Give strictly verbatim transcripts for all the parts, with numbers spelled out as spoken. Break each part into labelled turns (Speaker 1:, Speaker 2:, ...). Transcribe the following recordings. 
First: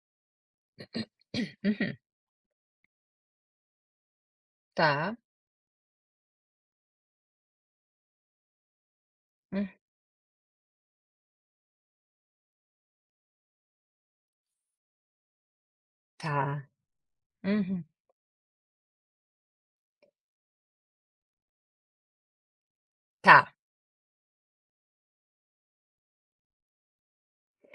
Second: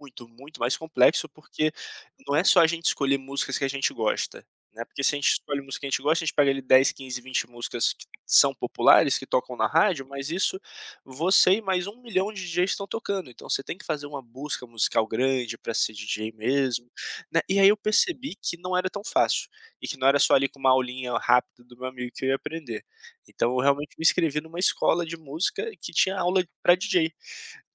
Speaker 1: Muito, muito mais complexo, porque
Speaker 2: Uhum.
Speaker 1: não é só a gente escolher músicas que a gente gosta, né, porque se
Speaker 2: Tá.
Speaker 1: a gente escolhe música que a gente gosta a gente pega ali dez, quinze, vinte músicas que são populares, que tocam na
Speaker 2: Hum.
Speaker 1: rádio, mas isso você e mais um milhão de DJs estão tocando. Então, você tem que fazer uma música musical grande pra ser DJ
Speaker 2: Tá.
Speaker 1: mesmo, né, e aí eu
Speaker 2: Uhum.
Speaker 1: percebi que não era tão fácil, e que não era só ali com uma aulinha rápida do meu amigo que eu ia aprender. Então,
Speaker 2: Tá.
Speaker 1: eu realmente me inscrevi em uma escola de música que tinha aula pra DJ,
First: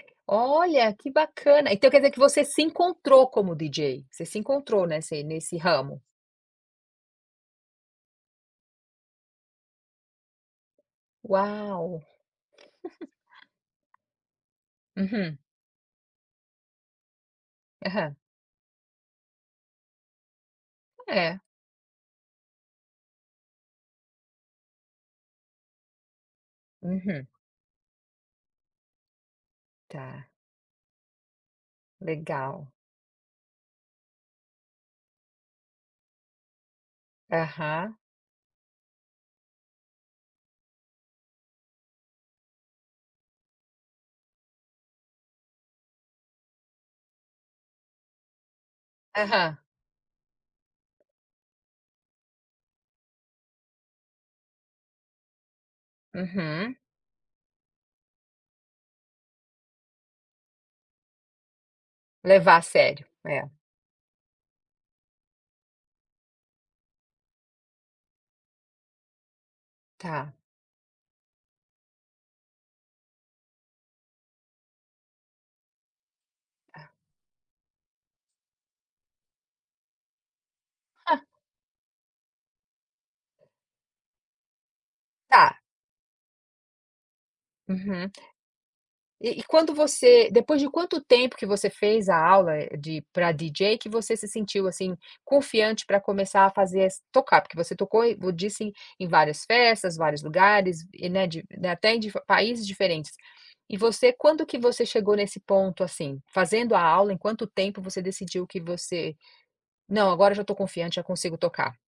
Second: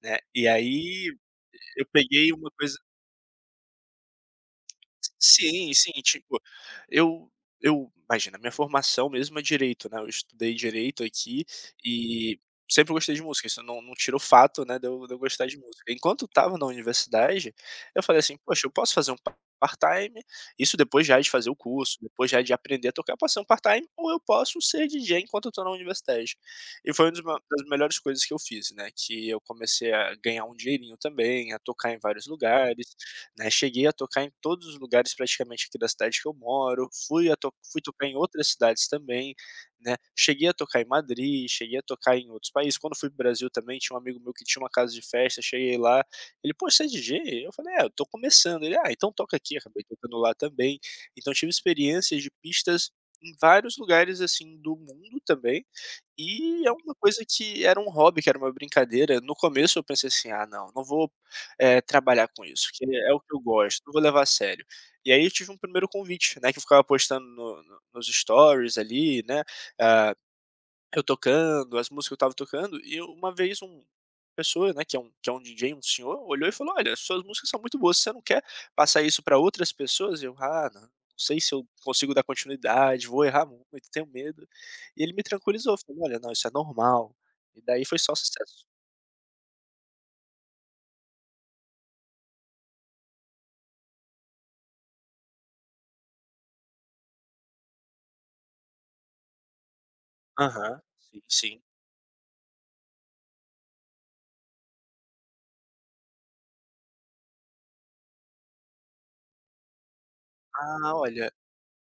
Speaker 1: né, e aí
Speaker 2: Olha, que bacana.
Speaker 1: e eu
Speaker 2: Então quer dizer que
Speaker 1: peguei
Speaker 2: você
Speaker 1: uma
Speaker 2: se
Speaker 1: coisa
Speaker 2: encontrou como DJ, você se encontrou nesse nesse
Speaker 1: Sim, sim.
Speaker 2: ramo?
Speaker 1: Tipo, eu eu imagina, a minha formação mesmo é direito, né, eu estudei direito, aqui,
Speaker 2: Uau.
Speaker 1: e sempre gostei de música, isso não não tira o fato, né, de eu de eu
Speaker 2: Uhum.
Speaker 1: gostar de música. Enquanto estava na universidade, eu
Speaker 2: Aham.
Speaker 1: falei assim: "Poxa eu posso fazer um par part-time", isso depois já de
Speaker 2: É.
Speaker 1: fazer o curso, depois já de aprender a tocar, "Posso fazer um part-time ou eu posso ser DJ enquanto eu tô na universidade". E foi um dos
Speaker 2: Uhum.
Speaker 1: maio uma das melhores coisas que eu fiz, né, que eu comecei a
Speaker 2: Tá.
Speaker 1: ganhar um dinheirinho também, a tocar em vários
Speaker 2: Legal.
Speaker 1: lugares, né, cheguei a tocar em todos os lugares praticamente aqui da cidade que eu moro, fui a to fui
Speaker 2: Aham.
Speaker 1: tocar em outras cidades também, né, cheguei a tocar em Madrid, cheguei a tocar em outros países. Quando fui para o Brasil também tinha um amigo meu que tinha uma casa de festa, cheguei lá, ele "Poxa você é de DJ?" Eu falei: "É eu tô começando", ele: "Ah, então, toca aqui",
Speaker 2: Aham.
Speaker 1: acabei tocando lá também, então eu tive experiências de pistas em vários lugares assim do mundo, também, e é
Speaker 2: Uhum.
Speaker 1: uma coisa que era um hobby, que era uma brincadeira, no começo eu pensei assim: "Ah não, não vou, eh, trabalhar com
Speaker 2: Levar a
Speaker 1: isso, porque
Speaker 2: sério,
Speaker 1: é o que eu
Speaker 2: é.
Speaker 1: gosto, não vou levar a sério." E aí eu tive um primeiro convite, né, que ficava postando no no nos storys ali, né, ah,
Speaker 2: Tá.
Speaker 1: eu tocando, as músicas que eu estava tocando e uma vez uma uma pessoa, né, que é um que é um DJ, um senhor, olhou e falou:
Speaker 2: Ah.
Speaker 1: "Olha, as suas músicas são muito boas, você não quer passar isso para outras pessoas?" E eu "Ah não, não
Speaker 2: Há.
Speaker 1: sei se eu consigo dar continuidade, vou errar muito, tenho medo." E ele me
Speaker 2: Tá.
Speaker 1: tranquilizou, falou: "Olha, não, isso é normal." E daí foi
Speaker 2: Uhum.
Speaker 1: só o sucesso.
Speaker 2: E e quando você depois de quanto tempo que você fez a aula, eh, de pra DJ que você se sentiu, assim, confiante pra começar a fazer, ass tocar, porque você tocou e disse em em várias festas, vários
Speaker 1: Aham,
Speaker 2: lugares e,
Speaker 1: si
Speaker 2: né, de
Speaker 1: sim.
Speaker 2: até em di países diferentes. E você, quando que você chegou nesse ponto, assim, fazendo a aula, em quanto tempo você decidiu que você: "Não agora eu já tô
Speaker 1: Ah,
Speaker 2: confiante já
Speaker 1: olha
Speaker 2: consigo tocar."?